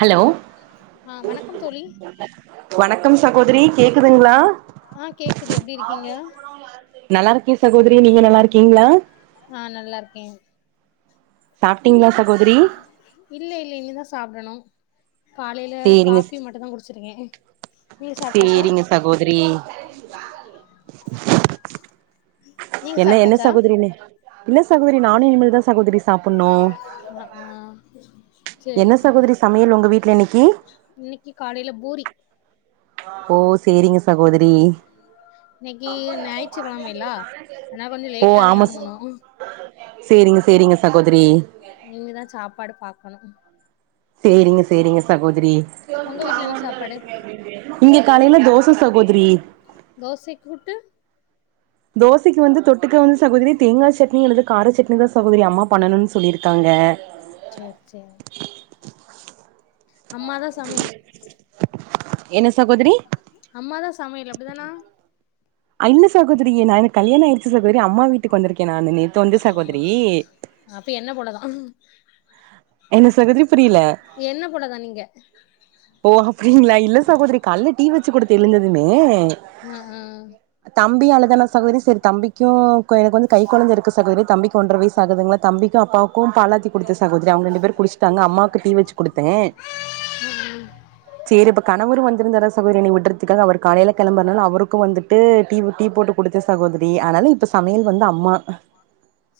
Hello ஆ வணக்கம் தோழி வணக்கம் சகோதரி கேக்குதுங்களா.. ஆ கேக்குது எப்டி அவங்க இருக்கீங்க எங்க போனாங்கன்னு யாருக்கு தெரியும் நல்லா இருக்கேன் சகோதரி நீங்க நல்லா இருக்கீங்களா ஆ சாப்டீங்களா சகோதரி?? இல்ல இல்ல இனிதான் சாப்பிடணும் காலையில சேரிங்க காபி மட்டும்தான் குடிச்சிருக்கேன் சேரிங்க சகோதரி நீங்க என்ன என்ன சாப்ட்டாச்சா சகோதரி இல்ல சகோதரி நானும் இனிமேல் தான் சகோதரி சாப்பிடணும் ஆ ஆ சேரி என்ன சேரி சகோதரி சமையல் உங்க வீட்ல இன்னைக்கு இன்னைக்கு காலைல பூரி ஓ சேரிங்க சகோதரி இன்னைக்கு ஞாயிற்று கிழமைல்ல ஆனா கொஞ்சம் ஓ லேட்டா தான் ஆமா ச எழும்பணும் சேரிங்க சேரிங்க சகோதரி இங்தான் சாப்பாடு பாக்கணும் செரிங்க செரிங்க சகோதரி உங்க வீட்ல என்ன சாப்பாடு [unintelligible] இங்க காலைல தோச சகோத்ரி தோசை கூட்டு தோசைக்கு வந்து தொட்டுக்க வந்து சகோதரி தேங்கா சட்னி அலது கார சட்னி தாங் சகோதரி அம்மா பண்ணணுனு சொல்லிருக்காங்க சேரி சேரி அம்மா தாங் சமைய்ல்- என்ன சகோத்ரி அம்மாதா சமையல் அப்டிதானா இல்ல சகோதரி நா எனக்கு கல்யாண ஆயிடுச்சு சகோதரி அம்மா வீட்டுக்கு வந்திருக்கே நானு நேத்து வந்து சகோதரி [unintelligible] அப்டி என்ன போலதாங் ம்ஹும் ன்ன சகோத்ரி என்ன போலதா நீங்க ஓ அப்ரிங்களா இல்ல சகோத்ரி கால் டீ வச்சு குடுத்தெலுந்ததுனேஎ ஆ ஆ தம்பி அழுதான சகோதரி செரி தம்பிகியு [unintelligible] எனக்கு வந்து கை கொழந்த இருக்கு சகோதரி தம்பிக்கு ஒன்றர வயசு ஆகுதுங்களா தம்பிக்கு அப்பாவுக்கு பாலாத்தி குடுத்தே சகோதரி அவுங்க ரெண்டு பேரு குடிச்டாங்க அம்மாக்கு டீ வச்சு குடுத்தே ஆ செரி அப்ப கணவரு வந்திருந்தார சகோதரி என்னைய விடுறத்துகாக அவரு காலையில கெள ரொம்ப நாள் அவருக்கு வந்துட்டு டீ ஊத்தி டீ போட்டு புடிச்ச சகோதரி அனால இப்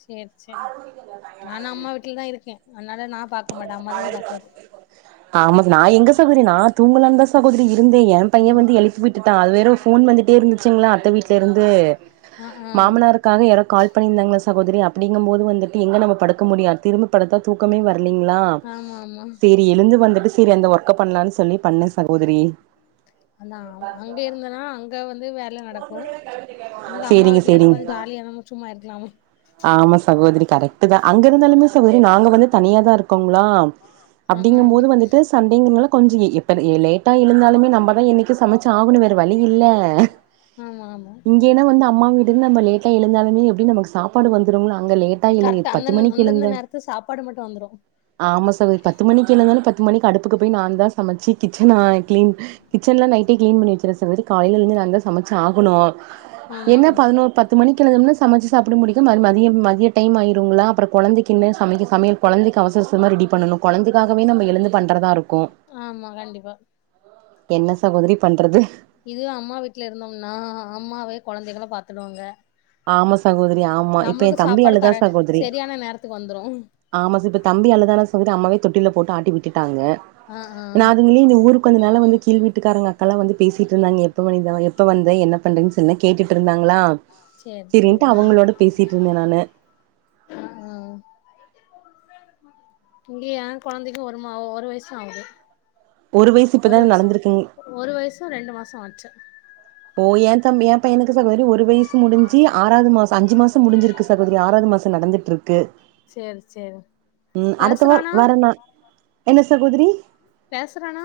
சேரி சேரி நானு அம்மா வீட்லதா இருக்கே அதனால நா பாக்க மாட்டே அம்மா தா பாக்குறது ஆமா நா எங்க சகோதரி நா தூங்கலான்தா கோதிருங்க ருந்த என் பையன் வந்து எழுப்பி விட்டுட்டா அது வேற ஃபோன் வந்துட்டே இருந்துச்சுங்ளா அத்த வீட்லருந்து ஆ ஆ மாமனாருக்காக யாரோ கால் பண்ணியிருந்தாங்க சகோதரி அப்டிங்கம்போது வந்துட்டு எங்க நம்ம படுக்க முடியா திரும்ப படுத்தா தூக்கமே வ இல்லீங்ளா ஆமா ஆமா சேரி எழுந்து வந்துட்டு சேரி அந்த ஒர்க் க்க பண்லான் சொல்லி பண்ணே சகோதரி அந்த ஆம் அங்க இருந்தனா அங்க வந் து வேல நடக்கு இங்க அம்மா சேரிங்க வீட்லனா சேரிங் கொஞ்சோ ஜாலியா நம்ம சும்மா இருக்கலாமே ஆமா சகோதரி கரெக்ட்டு தா அங்க இருந்தாலுமே சகோதரி நாங்க வந்து தனியா தா இருக்கோங்ளா ஆ ஆ அப்டிங்கும்போது வந்துட்டு சண்டேங்கரனால கொஞ்சி எப்பலே லேட்டா எழுந்தாலுமே நம்மதா இன்னைக்கு சமச்சு ஆகணுமே வேற வழி இல்ல ஆமா ஆமா இங்கென வந்து அம்மா வீ [unintelligible] நம்ம லேட்டா எழுந்தாலுமே எப்டி நமக்கு சாப் பாடு வந்துருங்களா அங்க லேட்டா எழுதி கரெக்டா அந்த பத்து மணிக்கு அந்தந்த எழுந்த நேரத்துக்கு சாப்பாடு மட்டு வந்துரு ஆமா சாமி பத்து மணிக்கு எழுந்தாலு பத் பத்து மணிக்கு அடுப்புக்கு போய் நா தா சமச்சு கிச்சன ஆ கிளீன் கிச்சன்லா நைட்டே கிளீன் பண்ணி வச்சிருவே [unintelligible] காலைல எழுந்து நா தா சமச்சு ஆகணு ஆமா என்ன பதினொரு பத்து மணிக்கு எழுந்தோன்ன சமச்சு சாப்ட முடி மதியம் மதிய டைம் ஆயிருங்களா அப்றோ குழந்தைக்கு இன்னு சமைக்க சமயல் குழந்தைக்கு அவசர அவசரமா ரெடி பண்ணணு குழந்தைக்காகவே நம்ம எழுந்து பண்றதா இருக்கு ஆமா கண்டிப்பா என்ன சகோதரி பண்றது இது அம்மா வீட்ல இருந்தோம்னா அம்மாவே குழந்தைகல பாத்துடுவாங்க ஆமா சகோத ரி ஆமா இப்ப நம்மளுக்கு என் தம்பி சாப்பாடு அழுதா கர சகோதரி சரியான நேரத்துக்கு வந்துரு ஆமா இப்ப தம்பி அழுதான சகோதரி அம்மாவே தொட்டில்ல போட்டு ஆட்டி விட் டாங்க ஆ ஆ நா அதுங்கள இந்த ஊருக்கு வந்த நால வந்து கீல் வீட்டு வீட்டுக்காரங்க அக்கால்லா வந்து பேசிட்டு இருந்தாங்க எப்ப வனிதா எப்ப வந்த என்ன பண்ற சொன்ன கேட்டுட்டு இருந்தாங்களா சேரி சேரி செரின்ட்டு ஆ அவங்களோட பேசிட்ருந்த நானு ஆ ஆ இங்க ஏ கொழந்தைக்கு ஒரு மா ஒரு வயிசுதா ஆவுது ஒரு வயசு ஒரு இப்பதான வயிசு நடந்திருக்குங் ஒ ஒரு வயிசோ ரெண்டு மாசோ ஆயி ச்ச போ ஏன் தம்பி ஏம் ப்ப எனக்கு சகோதரி ஒரு வயிசு முடிஞ்சி ஆறாது மா ப்ப அஞ்சு மாசம் முடிஞ்சிருக்கு சகோதரி ஆறாது மாசோ நடந்துட்டுருக்கு சேரி சேரிவு பேசுறானா தகோதரி பேசுறானா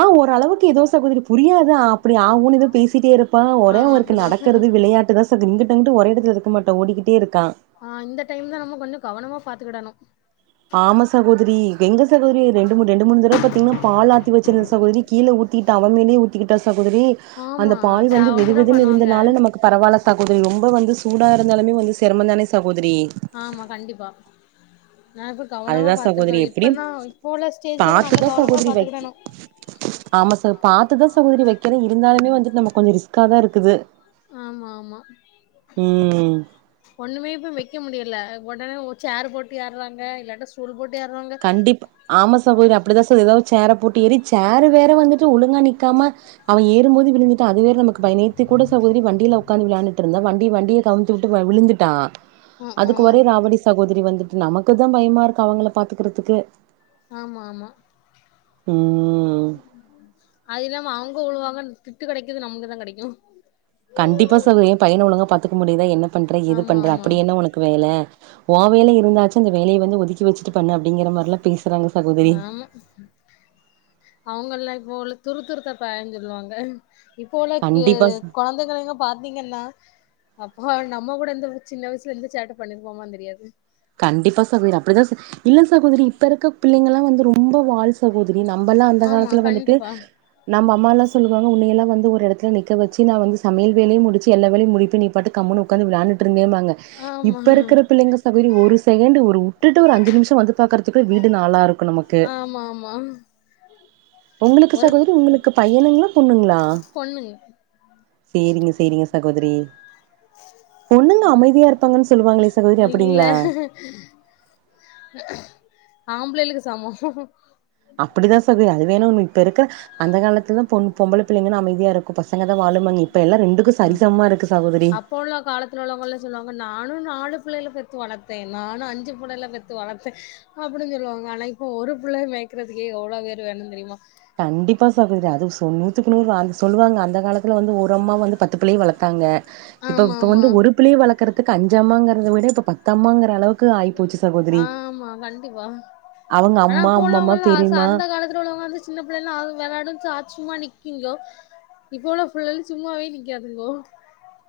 ஆ ஒரளவுக்கு ஏதோ சகோதரி புரியாத்தா ஆ அப்டி ஆவு புனிதல் பேசிட்டே இருப்பா ஆ ஒரே வொர்க் அப்டிதா நடக்கறது விளையாட்டுதா ச ங்கிட் அங்கிட்டு ஒரே எடத்துல இருக்க மாட்ட ஓடிக்கிட்டே இருக்கா ஆ இந்த டைம்ல நம்ம கொஞ்சோ கவனமா பாத்துகிடணு ஆமா சகோதிரி கெங்க சகோதரி ரெண்டு மூணு ரெண்டு மூணு தரவ பாத்தீங்னா பாலத்தி வச்சிர்ந்த சகோதரி கீழ ஊ திட்டா அவ மேலயே ஊத்திக்கிட்டா ச சகோதரீ அந்த ஆமா பால் ச வந்து அப்டிதா வெதுவெதுன்னு பண்ணுவாங்க இருந்தனால நமக்கு பரவால சகோதரி ரொம்ப வந்து தூடா இருந்தாலுமே வந்து சிரமந்தானே ச ஆமா கண்டிப்பா நா இப்ப கவனமா அதுதா பாத்துருக்கே சகோதிரி எப்பிடியு இப்பதா இப்போ உள்ள ஸ்டேஜ்ல தா நல்லா பாத்துதா கவனமா சகோதரி வை பாத்துக்கிடணு ஆமா ச பாத்துதா சகோதரி வைக்கரே இருந்தாலுமே வந்துட் நம்ம கொஞ்சோ ரிஸ்காதா இரு குது ஆமா ஆமா ம் ஒண்ணுமேப்ப வைக்க முடியல ஒடனே ஒ சேர போட்டு ஏறுவாங்க இல்லாட்ட ஸ்டூல் போட் கண்டிப்ப ஆமா சகோதரி அப்டிதா சகோதரி எதாவது சேர போட் ட்டேரிச் சேரு வேற வந்துட்டு ஒழுங்கா நிக்காம அவ ஏறும்போது விழுந்துட்டா அது வேற நமக்கு பைய நேத்திக் கூட சகோதிரி வண்டில உக்காந்து விளையாண்ட்ருந்தா வண்டி வண்டிய கமுத்தி உட்டு வ விழுந்துட்டா ம் அதுக்கு ஒரே ம் ராவடி சகோ‌ திடீ வந்துட்டு நமக்குதா பயமா இருக்கு அவங்கள பாத்துக்குறதுக்கு ஆமா ஆமா ம் அதிள்யம் மா அவுங்க உழுவாங்கன் திட்டு கெடைக்குது நம்முக்குதா கெடைக்கு கண்டிப்பா சகோதரி ஏ பையன ஒழுங்கா பாத்துக்க முடிதா என்ன பண்றே எது ஆமா பண்ற ஆமா அப்பிடி என்ன உனக்கு வேல ஓவேல இருந்தாச்சு அந்த வேலய வந்து ஒதுக்கி வச்சட்டு பண்ணு அப்டிங்கிற மாரிலா பேசி ஆமா அவ உங்கல்லா இப்ப உள்ள துரு துருத்த பய சொல்லுவாங்க இப்போல கி கண்டிப்பா கொழந்தைகங்க பாத்தீங்கன்னா அப்போ நம்ம கூட எந்த சின்ன வயசுல இந்த சேட்டை பண்ணிர்போமா தெரியாது கண்டிப்பா சகோதரி அப்டிதா இல்ல சகோதரி இப்பருக்க பிள்ளைங்களா வந்து ரொம்ப வாள் சகோதரி நம்மல்லா அந்த ஆமா காலத்துல வந்துட்டு கண்டிப்பா நம்ம அம்மால்லா சொல்லுவாங்க உன்னையல்லா வந் ஒரு எடத்து நிக்க வச்ச நா வந்து சமயல் வேலயு முடிச்சு எல்ல வேலயு முடிப்பே நீ பாட்டு கம் ஒக்காந்து விளாட்டுருந்தேமா ங்க ஆமா இப்ப இருக்கிற பிள்ளைங்க ச போயி ஒரு செகண்ட்டு ஒரு வுட்டுட்டு ஒரு அஞ்சு நிமிஷ வந்து பாக்கறதுக்கு வீடு நாளா இருக்கு நமக்கு ஆமா ஆமா உங்களுக்கு ஒரு சகோதரி உங்களுக்கு பையனுங்களா பொண்ணுங்களா பொண்ணுங்க செரிங்க செரிங்க சகோதரி பொண்ணுங்க அமைதியா இருப்பாங்கன்னு சொல்லுவாங்களே சகோதரி இல்ல அப்டிங்களா ஆம்பளைளுக்கு சமோ அப்படிதா சகோதரி அது வேணுனு இப்ப இருக்க அந்த காலத்துதா பொ பொம்பள புள்ளைங்க அமைதியா இருக்கு பசங்கதா வாழமாமே ம் அப்போ உள்ள காலத்துல உள்ளவங்கல்லா சொல்லுவாங்க நானு நாள் இந்த பிள்ளல பெத்து வளத்தே நானு அஞ்சிப்புள்ளைகல பெத்து வளர்த்தே அப்டி சொல்லுவாங்க ஆனா இப்ப ஒரு புள்ள மேய்கறதுக்கே எவ்லோ பேறு வேணு தெரியுமா கண்டிப்பா சகோதரி அது நூத்துக்கு நூறு சொல்லுவாங்க அந்த காலத்துல வந்து ஓரம்மா வந்து பத்து பிள்ளய வளத்தாங்க இப்ப ஆமா இப்ப ஆமா வந்து ஒரு பிள்ளைய வளக்கறதுக்கு அஞ்சம்மாங்கிறத விட இப்ப பத்தம்மாங்கிற அளவுக் ஆமா கண்டிப்பா அவங்க ஆனா அம்மா இப்ப அம்மம்மா உள்ளவங்க லா பெரியம்மா அந்த காலத்துல உள்ளவங்க வந்து சின்ன பிள்ளைல்லா விளான்னனு சா சும்மா நிக்கிங்கோ இப்பல புல்லல்ல சும்மாவே நிக்காதுங்கோ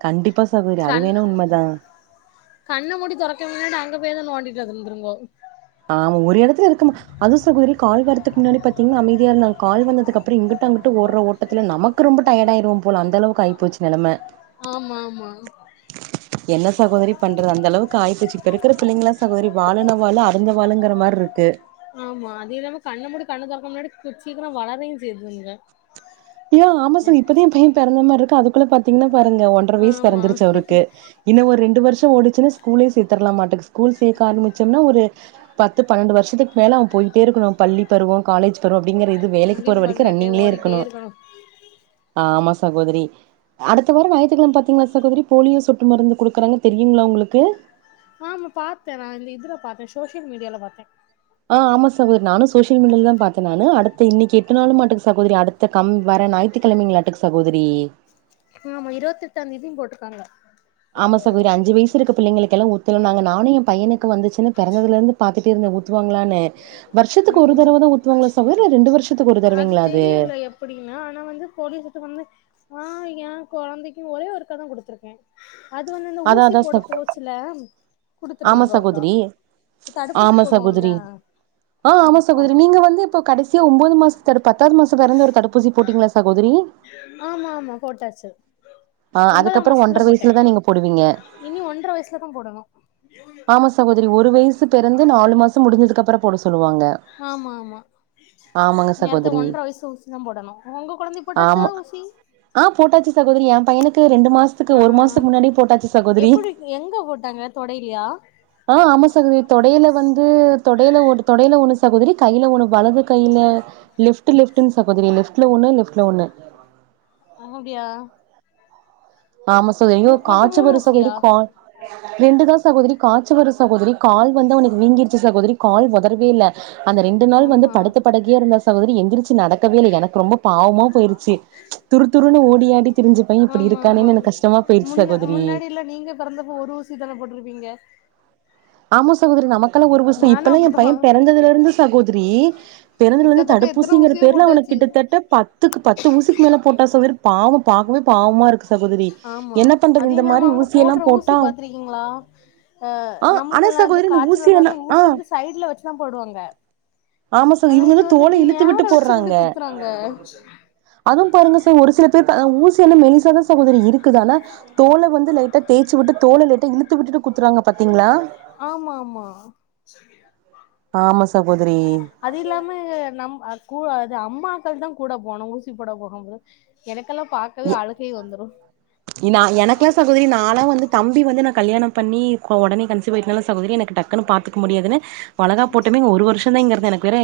கண்டிப்பா சகோரி அது கண் வேணா உண்மதா கண்ண மூடி தொறக்க முன்னாடி அங்க போய் தா நோண்டிட்டு இருந்துருங்கோ ஆமா ஒரு எடத்துல இருக்கு அது சகோதரி கால் வரதுக்கு முன்னாடி பாத்தீங்கன்னா அமைதியா இருந்தா நா கால் வந்தது அப்புற இங்க அங்கட்டு ஓற ஓட்டத்துல நமக்கு ரொம்ப யர்ட் ஆயிரோ போல அந்த அளவுக்கு ஆய்ப்போச்சி நலம ஆமா ஆமா என்ன சகோதரி பண்றது அந்த அளவுக்கு ஆய்ப்பொச்சி இருக்குற பிள்ளங்களா சகோதரி வாலுனா வாலு அப் கொஞ்ச வாலுங்கிற மார்ருக்கு ஆமா அதே இல்லாம கண்ண முடி கண்ணு தொறக்க முன்னாடி சீக்கிர வளரையு செய்யதுங்க தியா ஆமா சார் இப்பதா பைய பெறந்த மார்ருக் அதுக்குள்ள பாத்தீங்னா பாருங்க ஒன்றர வய்சு ஆமா பெறந்துருச்சு அவருக்கு இன்ன ஒரு ரெண்டு வர்ஷ்மா ஓடிச்சு ஸ்கூலே சேர்தரலாமாட்டுக்கு ஸ்கூல் சேக்க ஆர்மிச்சம்னா ஒரு பத்து பன்னெண்டு வர்ஷத்துக் மேல அவ போயிட்டே இருக்னு பள்ளி பருவோ காலேஜ் பருவ டிங்கிற இது வேலக் முடி போற வரக்கு போட்டுட்டே ரன்னிங்லே ஓடிட்டே இருக்கனு இருக்கணு ஆமா சகோதரி அடுத்த வார ஞாயித்துகெழம பாத்தீங்களா சகோதரி போலியோ சொட்டு மருந்து குடுக்குறாங்க தெரியுங்ளா உங்ளுக்கு ஆமா பாத்த நா இந்த இதுல பாத்த சோசியல் மீடியால பாத்தே அ ஆமா சகோதரி நானு சோசியல் மீடியாலதா பாத்த நானு அடுத்த இன்னைக்கு எட்டு நாளுமாடுங்குது சகோதரி அடுத்த கம் வர ஞாயிற்றுக்கிழமங்களாட்டுக் சகோதுரி ஆமா இருவத்தெட்டாதேதி போட்ருக்காங்க ஆமா சகோதரி அஞ்சு வயசு இருக்க பிள்ளைங்க கேல்லா ஊத்துருன்னாங்க நானு ஏ பையனுக் க்கு வந்துச்சின் பெறந்ததுலேருந்து இருந்து பாத்துடேருந்த துருவாங்ளான்னு ம் ம் இல்ல ரெண்டு வருஷத்துக்கு ஒரு அது தடவைங்களா தெரியல எப்புடின்னு ஆனா வந்து போலீஸுட்டு வந்து ஆ ஏ கொழந்தைக்கு ஒரே ஒருக்கா தா குடுத்திருக்கே அது வந்து இந்த அதா ஊசி அதா போட சகோ போச்சுல ஆமா குடுத்துருக்காங்க ஒருக்கா சகோதரி தடுப்பூசி ஆமா போடுவம்ல சகோதரி ஆ ஆமா சகோதரி நீங்க வந்து இப்போ கடசியா ஒம்போது மாச பத்தாவது மாசத்துல பெறந்து ஒரு தடுப்பூசி போட்டீங்ளா சகோதரி ஆ ஒன்பதா அதுக்கப்புற மாசத்துல ஒன்றரை போட்ட வயசுல தா நீங்க போடுவீங்க இனி ஒன்ற வய்ஸ்லதா போடணு ஆமா சகோதரி ஒரு வய்சு பிறந்து நாலு மாச முடிஞ்சதுக்கு அப்ற ஹாமாமா ஆமாங்க நேர்த்த சகோதரி ஒன்றர வய்சு ஊசிதா போடணு ஒங்க கொழந்தைக் போட்டாச்சா ஆமா ஊசி ஆ போட்டாச்சு சகோதரி என் பையனுக்கு ரெண்டு மாசத்துக்கு ஆ ஒரு ஆ மாசத்துக்கு முன்னாடி போட்டாச்சு சகோதரி எப்டி எங்க போட்டாங்க தொடையிலயா அ ஆமா சகோதரி தொடைல வந்து தொடைல ஒடு தொடைல ஒன்னு சகோதரி கைல ஒன்னு வலது கையில லெப்ட் லெஃப்டுன் சகோதரி லெஃப்ட்ல ஒன்னு லெப்ட்ல ஒன்னு அப்டியா ஆமா சகோதரி ஐயோ மூ மொத்த காய்ச மூணு வரு சகோதரி ஊசியா கா ரெண்டு நாள் சகோதரி காச்சி வருது சகோதரி கால் வந்து அவனுக்கு வீங்கிருச்சு சகோதரி கால் வந் தருவீல்ல அந்த ரெண்டு நாள் வந்து ஆமா படுத்த படுக்கையா இருந்தா சகோதரி எந்திரிச்சு நடக்கவே இல்ல எனக்கு ரொம்ப பாவமா போயிருச்சு துரு துருனு ஓடியாடி திரிஞ்ச பைய இப்புடி ஆமா இருக் ஆமா முன்ன முன்னாடி எல்லா நீங்க பெறந்தப்ப ஒரு ஊசி தான போட்ருப்பீங்க ஆமா சகோதுரி நமக்கெல்லா ஒரு வர்ஷ நானு இப்பல்லா ஏ பைய அப்டித்தா பெறந்ததுல இருந்து சகோதுரி பிறந்ததுலருந்து கிட்டத்தட்ட எத்தன தடுப்பூசிங்கிற ஊசியோ பேருல அவனுக் போட்டாச்சு கிட்டத்தட்ட பத்துக்கு பத்து ஊசிக்கு மேல போட்டாச்சு வெரு பாவோ பாக்கவே பாவமா இருக்கு சகோதரி ஆமா என்ன பண்றது அது இந்த இல்லாம மாரி அவுங்க ஊசியெல்லா போட்ற ஊசி போட்டா பாத்திருக்கீங்களா அ ஆ ஆனா சகோதரி இந்த ஊசியால ஆ சைட்ல வச்சுதா போடுவாங்க ஆமா சகோ ஆனா இவுங்க இது தா வந்து தோல இப்டி இழுத்து விட்டு நேரா வச்சு இப்டி போட்றாங்க குத்துறாங்க அதுவு பாருங்க ச ஒரு சில பேர் ப அ ஊசியாலே மெலிசா தா சகோதரி இருக்குது ஆனா தோல வந்து லைட்டா தேய்சு விட்டு தோல லைட்டா இழுத்து விட்டுட்டு குத்துறாங்க பாத் ஆமா ஆமா ஆமா ச அது இல்லாம நம் கு அது அம்மாக்கள் தா கூட போனு ஊசி போட போகும்போது எனக் எ இ நா எனக்லா சகோதரி நாலா வந்து தம்பி வந்து நா கல்யாண பண்ணி கொ உடனே கன்சீவ் ஆயிட்டனால சகோதரி எனக்கு டக்குன்னு பாத்துக்க முடியாதுனு வளகாப் போட்டுமே இங்க ஒரு வருஷோ தா இங்க இருந்தே எனக்கு வேற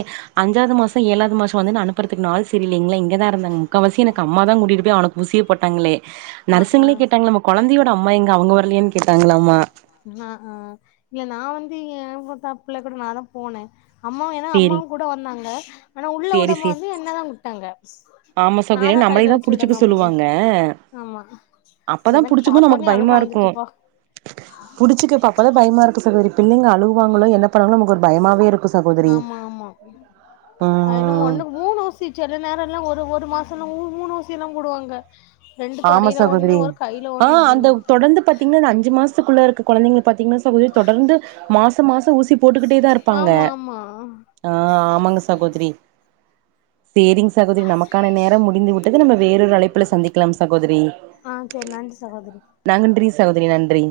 அஞ்சாவது மாசோ ஏழாவது மாசோ வந்து நா அனுப்புறதுக்கு நாள் செரியில்லைங்களா இங்க தா இருந்தேங் முக்காவாசி எனக்கு அம்மா தா கூட்டிட்டு போய் அவனுக் ஊசி போட்டாங்களே ஆ ஆ நர்சுங்களே கேட்டாங்க நம்ம கொழந்தையோட அம்மா இங்க அவுங்க வரலையான் கேட்டாங்களாம்மா ஆ ஆ இல்ல நா வந்து இங்க [unintelligible] கூட நா தா போனே அம்மாவு ஏனா சேரி அம்மாவு கூட வந்தாங்க ஆனா உள்ள வுடு சேரி சேரி போது என்னதா கூப்ட்டாங்க ஆமா சகோதி ஏனா நம்மலை தா புடிச்சுக்க அப்டின்னு சொல்லுவாங்க ஆமா அப்பதா எனக்கு புடிச்சி போய் பாத்தோனே நமக்கு அழுக பயமா இருக்கு வந்துட்டுப்பா புடிச்சுக்கப் பாப்பதா பயமா இருக்கு சகோதரி பிள்ளைங்க அழுகுவாங்களோ என்ன பண்ணாங்களோ நமக்கு ஒரு பயமாவே இருக்கு சகோதரி ஆமா ஆமா அது என்னமோ ம் ஒண்ணுக்கு மூணு ஊசி சில நேரம்லா ஒரு மாசோல்லா மூ மூணு ஊசில்லா போடுவாங்க ரெண்டு ஆமா தொடையில ஒண்ணு சகோதரி ஒரு கையில ஆ ஒண்ணு அந்த அப்டின்னு தொடர்ந்து பாத்தீங்கனா அஞ்சு மாச சக்குள்ள இருக்க கொழந்தைங்கள பாத்தீங்கனா சகோதரி தொடர்ந்து மாச மாச ஊசி போட்டுக்கிட்டே தா இருப்பாங்க ஆமா ஆமா ஆ ஆமாங்க சகோதரி சேரிங் சகோதரி நமக்கான நேரம் முடிந்து விட்டது நம்ம வேறொரு அழைப்புல சந்திக் க்லம் சகோதரி ஆ செரி நன்றி சகோதரி நாங்க றி சகோதரி நன்றி